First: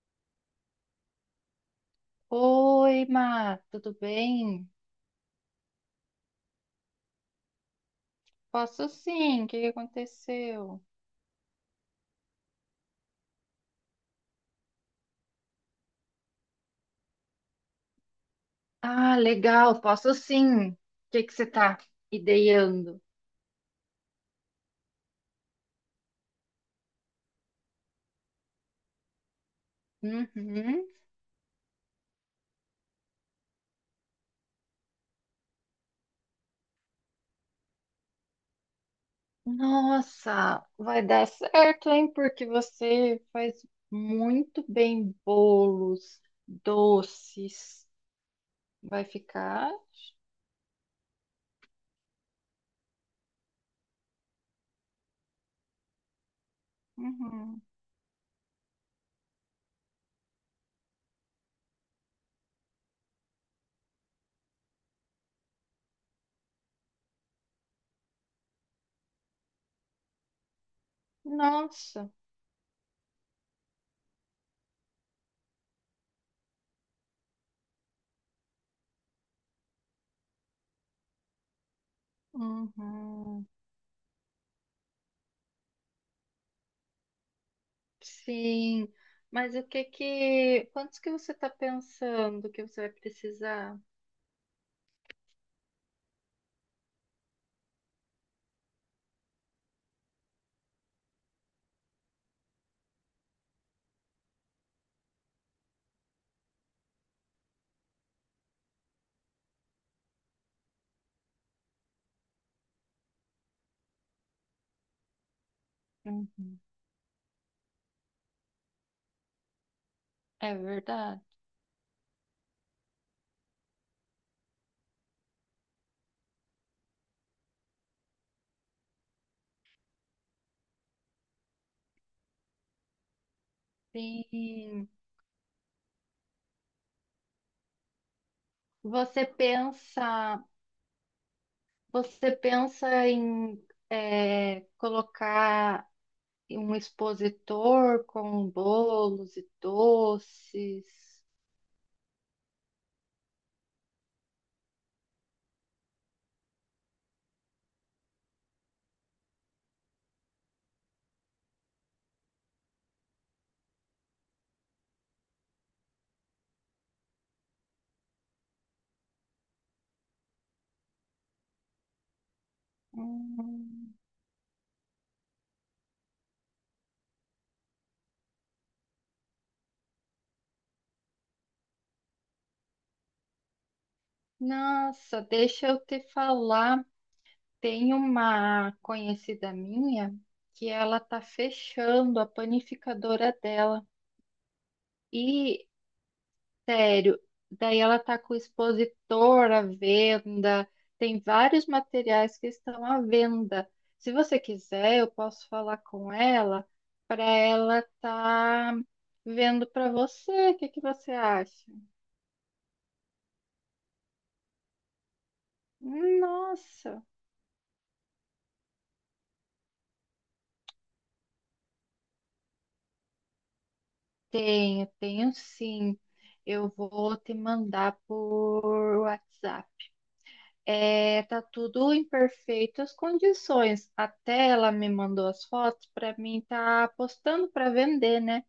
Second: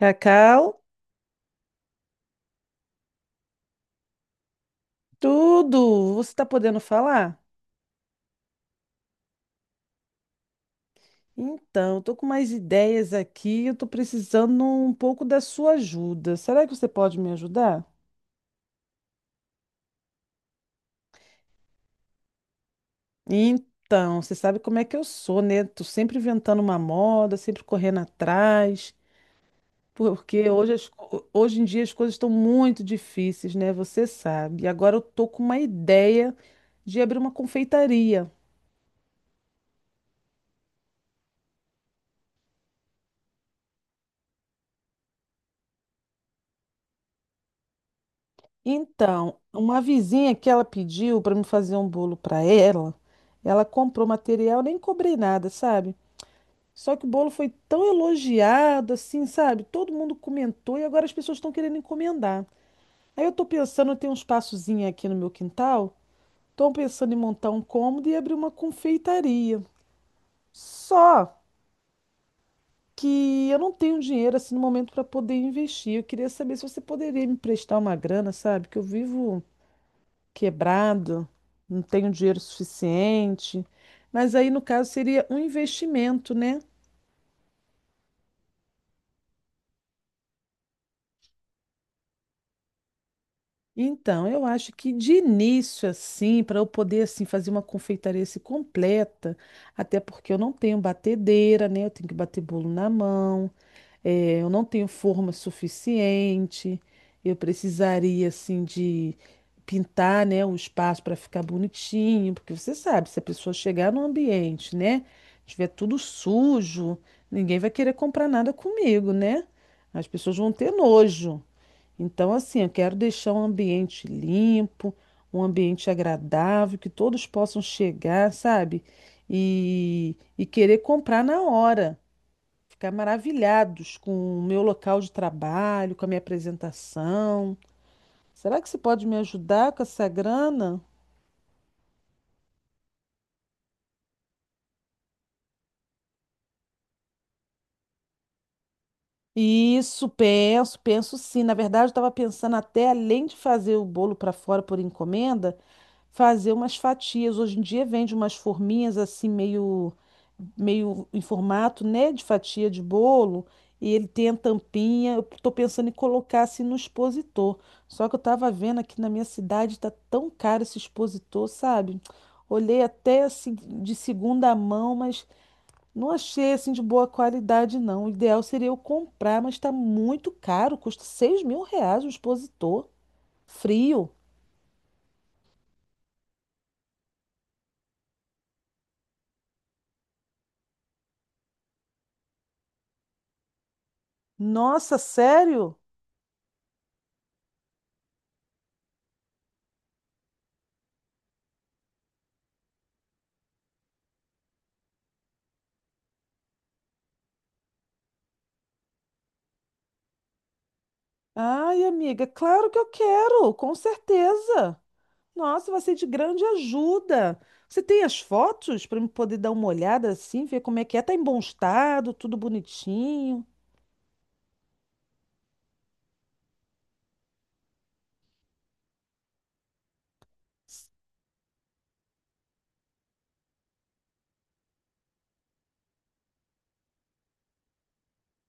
Cacau, Oi, Má, tudo bem? tudo! Você está podendo falar? Posso sim, o que que aconteceu? Então, estou com mais ideias aqui, eu estou precisando um pouco da sua ajuda. Será que você pode me ajudar? Ah, legal, posso sim. O que que você tá ideando? Então, você sabe como é que eu sou, né? Tô sempre inventando uma moda, sempre correndo atrás, porque hoje, Uhum. Hoje em dia as coisas estão muito difíceis, né? Você sabe. E agora eu tô com uma ideia de abrir uma confeitaria. Nossa, vai dar certo, hein? Porque você faz muito bem bolos, doces. Vai Então, ficar? uma vizinha que ela pediu para me fazer um bolo para ela, ela comprou material, nem cobrei nada, sabe? Só que o bolo foi Uhum. tão elogiado, assim, sabe? Todo mundo comentou e agora as pessoas estão querendo encomendar. Aí eu tô pensando, eu tenho um espaçozinho aqui no meu quintal, tô pensando em montar um cômodo e abrir uma confeitaria. Só Nossa. que eu não tenho dinheiro assim no momento para poder investir. Eu queria saber se você poderia me emprestar uma grana, sabe? Que eu vivo quebrado, não tenho dinheiro Uhum. suficiente. Mas aí, no caso, seria um investimento, né? Sim. Mas o que que, quantos que você está pensando que você vai precisar? Então, eu acho que de início, assim, para eu poder assim, fazer uma confeitaria assim, completa, até porque eu não tenho batedeira, né? Eu tenho que bater bolo na mão. É, eu não tenho forma suficiente. Eu precisaria, assim, de pintar, né, o espaço para ficar bonitinho, porque você sabe, se a pessoa chegar no ambiente, né, tiver tudo Uhum. sujo, ninguém vai querer comprar nada comigo, né? As pessoas vão É ter verdade. nojo. Então, assim, eu quero deixar um ambiente limpo, um ambiente agradável, que todos possam chegar, sabe? E querer comprar na hora ficar maravilhados com o meu Sim. local de trabalho, com a minha apresentação. Será que você pode me Você ajudar com essa pensa, grana? você pensa em colocar um expositor com bolos e Isso, penso, doces. penso sim. Na verdade, eu estava pensando até, além de fazer o bolo para fora por encomenda, fazer umas fatias. Hoje em dia vende umas forminhas assim, meio, meio em formato, né, de fatia de bolo, e ele tem a tampinha. Eu estou pensando em colocar assim no expositor. Só que eu estava vendo aqui na minha cidade, tá tão caro esse expositor, sabe? Olhei até assim Hum. de segunda mão, mas. Não achei assim de boa qualidade, não. O ideal seria eu comprar, mas está muito caro. Custa R$ 6.000 um expositor. Frio. Nossa, deixa eu te falar. Tem uma conhecida minha que ela tá fechando a panificadora dela. Nossa, E sério? sério, daí ela tá com o expositor à venda, tem vários materiais que estão à venda. Se você quiser, eu posso falar com ela para ela tá vendo para você. O que que você acha? Ai, amiga, claro que eu quero, com certeza. Nossa, vai ser de grande Nossa, ajuda. Você tem as fotos para eu poder dar uma olhada assim, ver como é que é? Tá em bom estado, tudo bonitinho. tenho sim. Eu vou te mandar por WhatsApp. É, tá tudo em perfeitas condições. Até ela me mandou as fotos para mim tá postando para vender, né?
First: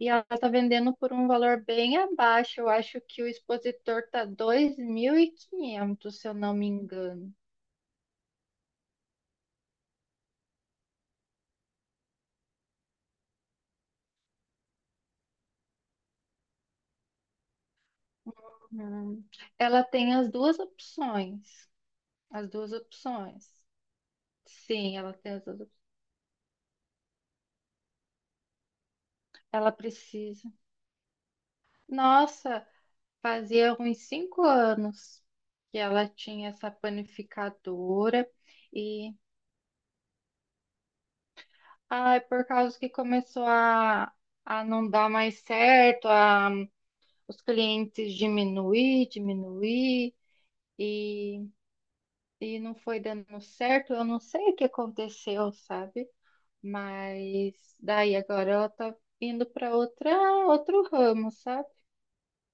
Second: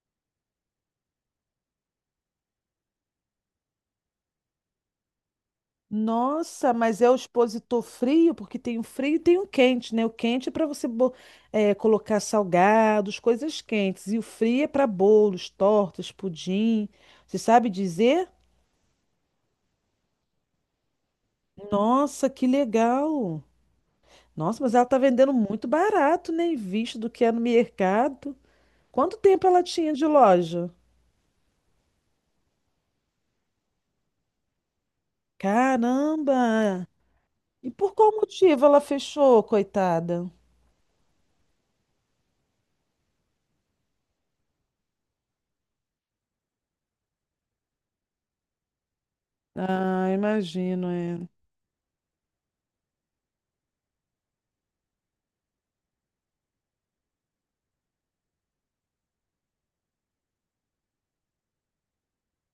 E ela tá vendendo por um valor bem abaixo. Eu acho que o expositor tá 2500 se eu não me Nossa, mas é o engano. expositor frio, porque tem o frio e tem o quente, né? O quente é para você colocar salgados, coisas quentes. E o frio é para bolos, tortas, pudim. Você sabe dizer? Hum. Ela tem as duas opções. Nossa, que As duas legal! opções. Nossa, mas ela Sim, tá ela vendendo tem as duas muito opções. barato, né? Em vista do que é no mercado. Quanto tempo ela Ela tinha de precisa. loja? Nossa, fazia uns 5 anos que ela tinha essa Caramba! E por qual panificadora motivo ela e fechou, coitada? ai, por causa que começou a não dar mais certo, a, os clientes diminuir, Ah, diminuir imagino, é. e, e não foi dando certo. Eu não sei o que aconteceu, sabe? Mas daí agora ela tá indo para outra outro ramo, sabe?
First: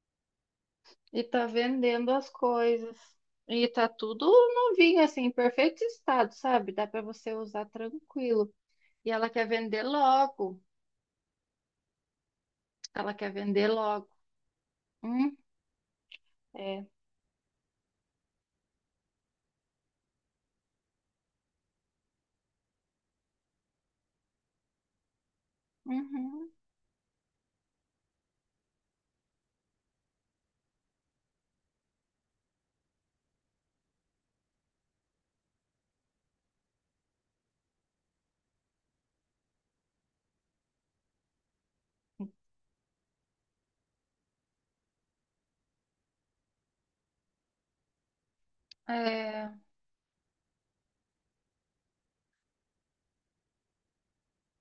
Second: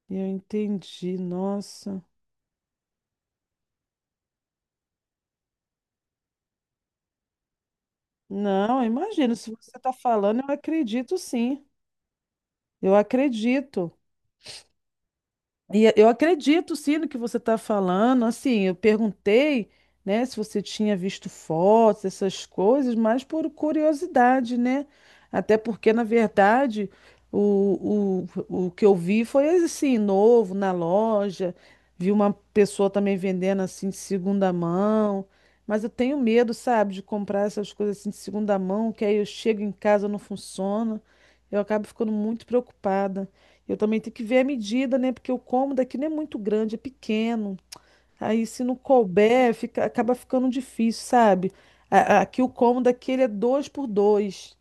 Eu entendi, E tá nossa. vendendo as coisas. E tá tudo novinho, assim, em perfeito estado, sabe? Dá para você usar tranquilo. Não, eu E ela imagino. quer Se você vender está falando, eu logo. acredito sim. Eu Ela quer vender acredito. logo. Hum, E eu acredito, é. sim, no que você está falando. Assim, eu perguntei, né, se você tinha visto fotos, essas coisas, mas por curiosidade, né? Até porque, na Uhum, verdade, o que eu vi foi assim, novo, na loja. Vi uma pessoa também vendendo assim de segunda mão. Mas eu tenho medo, sabe, de comprar essas coisas assim de segunda mão, que aí eu chego em casa não funciona. Eu acabo ficando muito preocupada. Eu também tenho que ver a medida, né? Porque o cômodo aqui não é muito grande, é pequeno. Aí se não couber, é. fica, acaba ficando difícil, sabe? Aqui o cômodo aqui ele é 2 por 2.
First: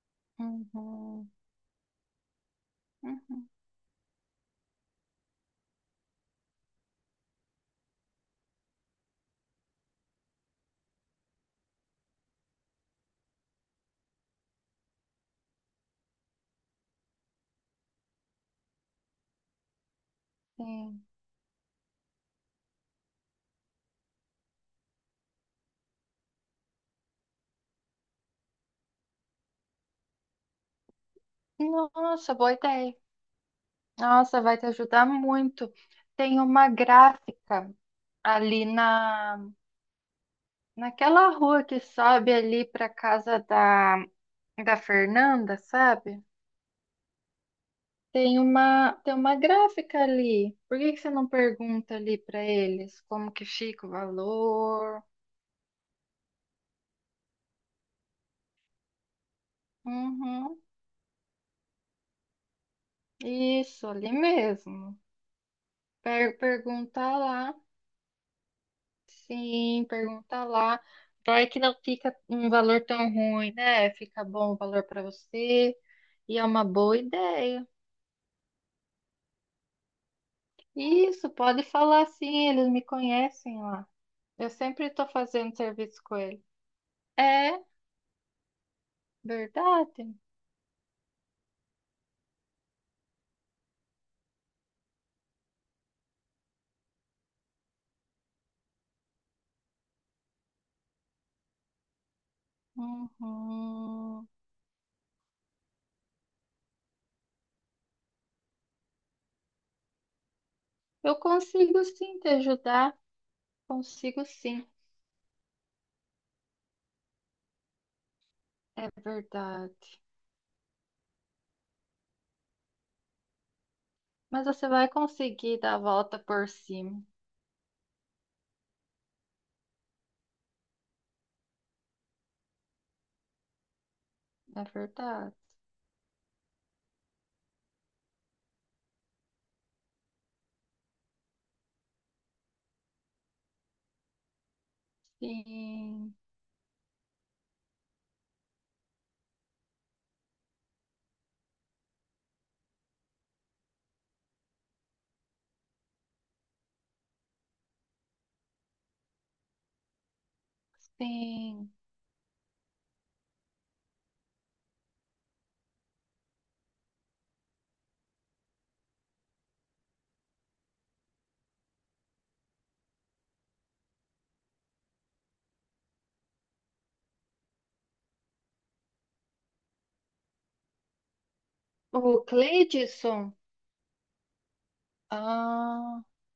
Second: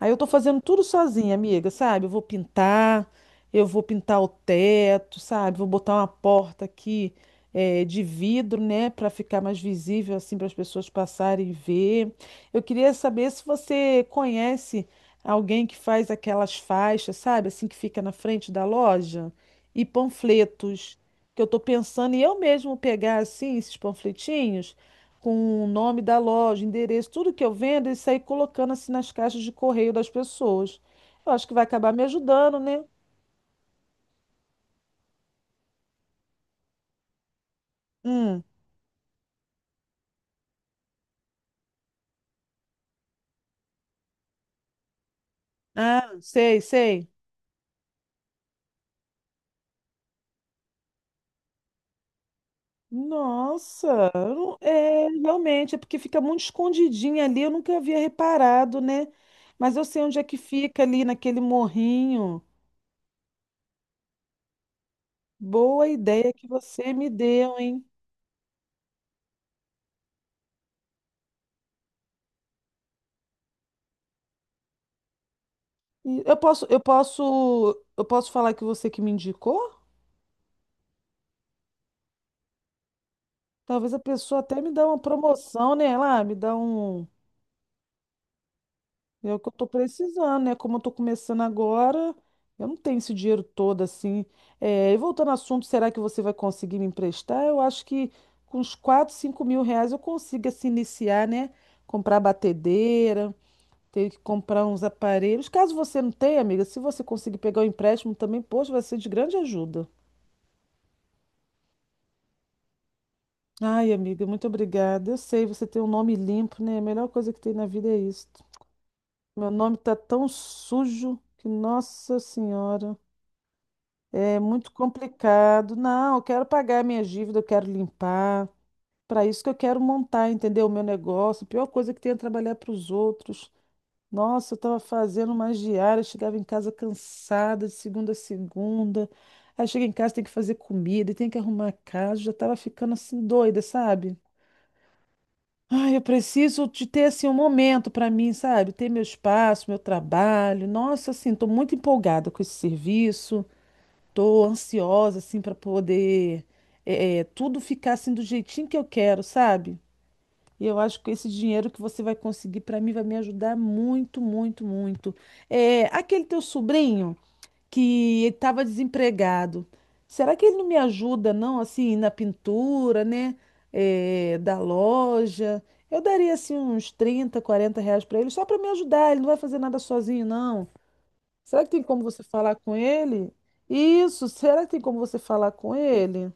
Aí eu tô fazendo tudo Uhum, sozinha, amiga, sabe? Uhum, Eu vou pintar o teto, sabe? Vou botar uma porta aqui de vidro, né? Pra ficar mais visível, assim, para as pessoas passarem e ver. Eu queria saber se você conhece alguém que faz aquelas faixas, sabe? Assim, que fica na frente da loja e panfletos. sim. Que eu tô pensando em eu mesmo pegar, assim, esses panfletinhos com o nome da loja, endereço, tudo que eu vendo, e sair colocando assim nas caixas de correio das pessoas. Eu acho que vai acabar me Nossa, boa ajudando, né? ideia. Nossa, vai te ajudar muito. Tem uma gráfica Hum. ali naquela rua que sobe ali para casa da Fernanda, Ah, sabe? sei, sei. Tem uma gráfica ali. Por que que você não pergunta ali para eles como que fica o Nossa, eu não- valor? é, realmente, é porque fica muito escondidinho ali, eu nunca havia reparado, né? Mas eu sei onde é que Uhum, fica ali naquele morrinho. isso, ali mesmo. Boa ideia que você me Pergunta lá. deu, hein? Sim, pergunta lá. Vai que não fica um valor tão ruim, né? Fica bom o valor para você. E Eu E é uma posso, eu boa posso, ideia. eu posso falar que você que me indicou? Isso, pode falar sim, eles me conhecem lá. Talvez a pessoa Eu até me sempre dá uma estou fazendo promoção, né? serviço com Lá, me eles. dá um É É o que eu tô verdade. precisando, né? Como eu tô começando agora, eu não tenho esse dinheiro todo assim. É, e voltando ao assunto, será que você vai conseguir me emprestar? Eu acho que com uns 4, 5 mil reais eu consigo assim, iniciar, né? Comprar batedeira, ter que Uhum. comprar uns aparelhos. Caso você não tenha, amiga, se você conseguir pegar o empréstimo também, poxa, vai ser de grande ajuda. Eu consigo sim te ajudar, Ai, consigo amiga, muito sim, obrigada. Eu sei, você tem um nome limpo, né? A melhor coisa que tem na vida é isso. é Meu nome tá verdade. tão sujo que, nossa senhora. É Mas você muito vai conseguir dar complicado. a Não, volta eu quero por pagar minha cima, dívida, eu quero limpar. Para isso que eu quero montar, entendeu? O meu negócio. A pior coisa que tem é trabalhar para os outros. Nossa, eu é estava fazendo verdade. umas diárias, chegava em casa cansada de segunda a segunda. Aí chega em casa, tem que fazer comida, tem que arrumar a casa. Já estava ficando assim doida, sabe? Ai, eu Sim, preciso de ter assim um momento para mim, sabe? Ter meu espaço, meu trabalho. Nossa, assim, estou muito empolgada com esse serviço. Tô ansiosa, assim, para poder tudo ficar assim do jeitinho que eu quero, sabe? E eu acho que esse dinheiro sim. que você vai conseguir para mim vai me ajudar muito, muito, muito. É, aquele teu sobrinho que estava desempregado, será que ele não me ajuda, não, assim, na pintura, né? É, da loja? Eu daria, assim, uns 30, 40 reais para ele, só para me ajudar. Ele não vai fazer nada sozinho, não. Será que tem como você O falar com ele? Cleidson, Isso, será que tem como você falar com ah, ele?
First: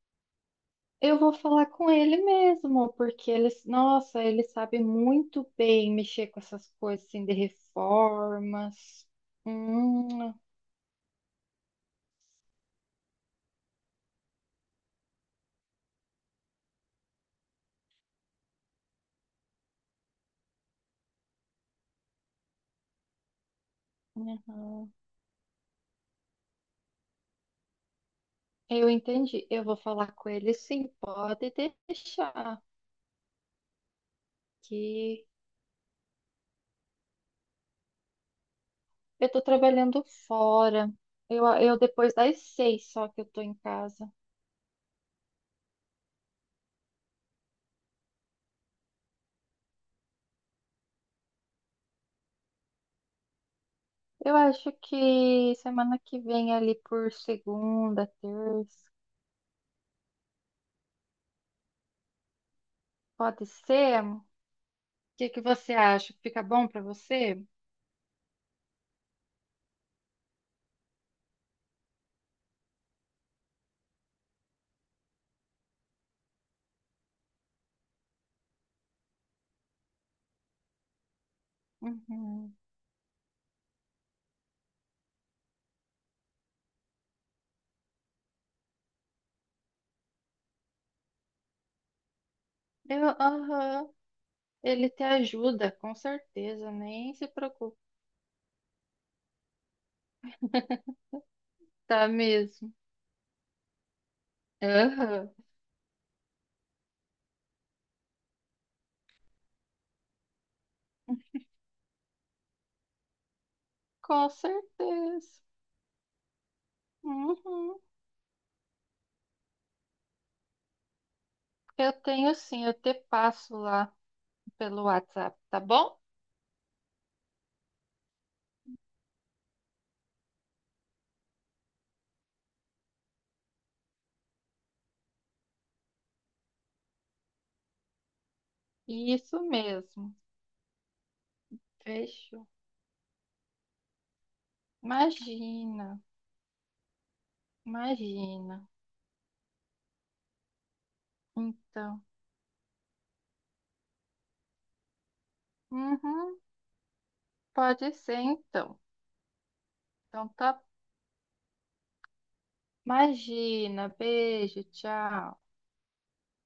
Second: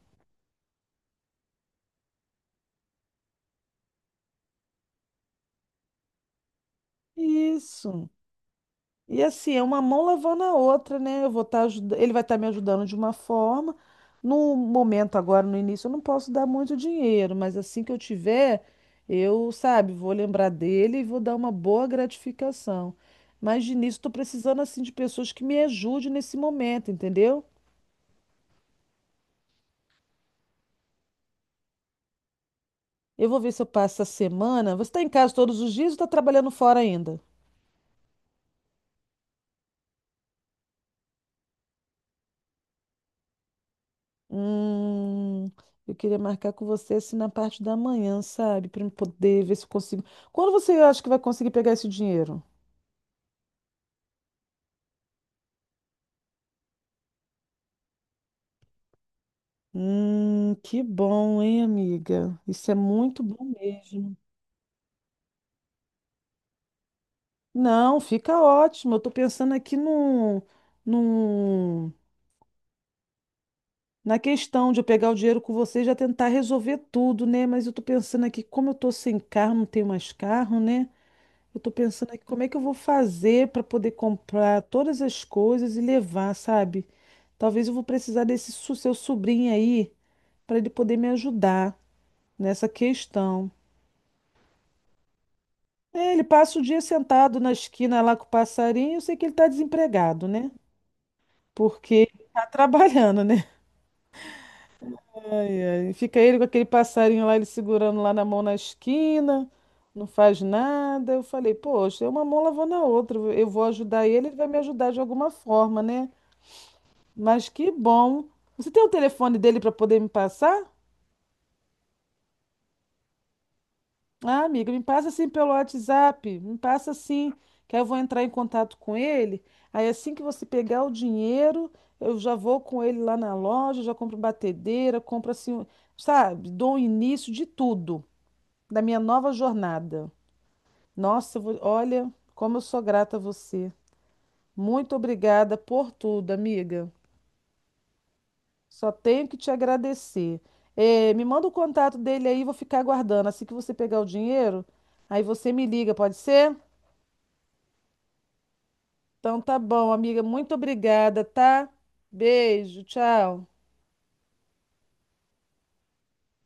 eu vou falar com ele mesmo, porque ele, nossa, ele sabe muito bem mexer com essas coisas assim de Isso. reformas. E assim, é uma mão Hum, lavando a outra, né? Eu vou estar ajudando, ele vai estar me ajudando de uma forma. No momento agora, no início, eu não posso dar muito dinheiro, mas assim que eu tiver, eu, sabe, vou lembrar dele e vou dar uma boa gratificação. Mas de início, estou precisando assim de uhum. pessoas que me ajudem nesse momento, entendeu? Eu entendi, eu vou falar com ele sim, pode deixar Eu vou ver se eu passo a semana. Você está em que casa todos os dias ou está trabalhando fora ainda? eu tô trabalhando fora. Eu depois das 6 só que eu tô em casa. Hum, eu queria marcar com você assim na parte da manhã, sabe? Para poder ver se eu consigo. Quando você acha que vai conseguir pegar esse dinheiro? Eu acho que semana que vem ali por segunda, terça, Que bom, hein, amiga? Isso é muito bom pode ser? mesmo. O que que você acha? Fica bom pra você? Não, fica ótimo. Eu tô pensando aqui num, na questão de eu pegar o dinheiro com você e já tentar resolver tudo, né? Mas eu tô pensando aqui, como eu tô sem carro, não tenho mais carro, né? Eu tô pensando aqui como é Uhum. que eu vou fazer para poder comprar todas as coisas e levar, sabe? Talvez eu vou precisar seu sobrinho aí para ele poder me ajudar nessa Eu, questão. aham. Ele te ajuda, com É, ele passa o certeza. dia Nem se sentado na preocupe. esquina lá com o passarinho, eu sei que ele tá desempregado, né? Porque Tá ele tá mesmo. trabalhando, né? Aham. Ai, ai, fica ele com aquele passarinho lá, ele segurando lá na mão na esquina, não faz nada. Eu falei, poxa, é uma mão lavando a outra. Eu vou ajudar ele, Com ele vai me ajudar de alguma certeza. forma, né? Mas que Uhum. bom. Você tem o telefone dele para poder me passar? Eu tenho sim, eu te passo lá Ah, amiga, me pelo passa assim WhatsApp, pelo tá bom? WhatsApp. Me passa assim, que aí eu vou entrar em contato com ele. Aí assim que você pegar o dinheiro, eu já vou com ele lá na loja, já compro batedeira, compro assim, sabe? Dou o início de tudo, da minha nova Isso jornada. mesmo. Olha Fechou. como eu sou grata a você. Muito obrigada Imagina, por tudo, amiga. imagina. Só tenho que te agradecer. Eh, me manda o contato Então, dele aí, vou ficar aguardando. Assim que você pegar o dinheiro, aí você me liga, pode uhum, ser? pode ser então. Então tá bom, amiga. Então Muito tá. obrigada, tá? Beijo, tchau. Imagina, beijo, tchau.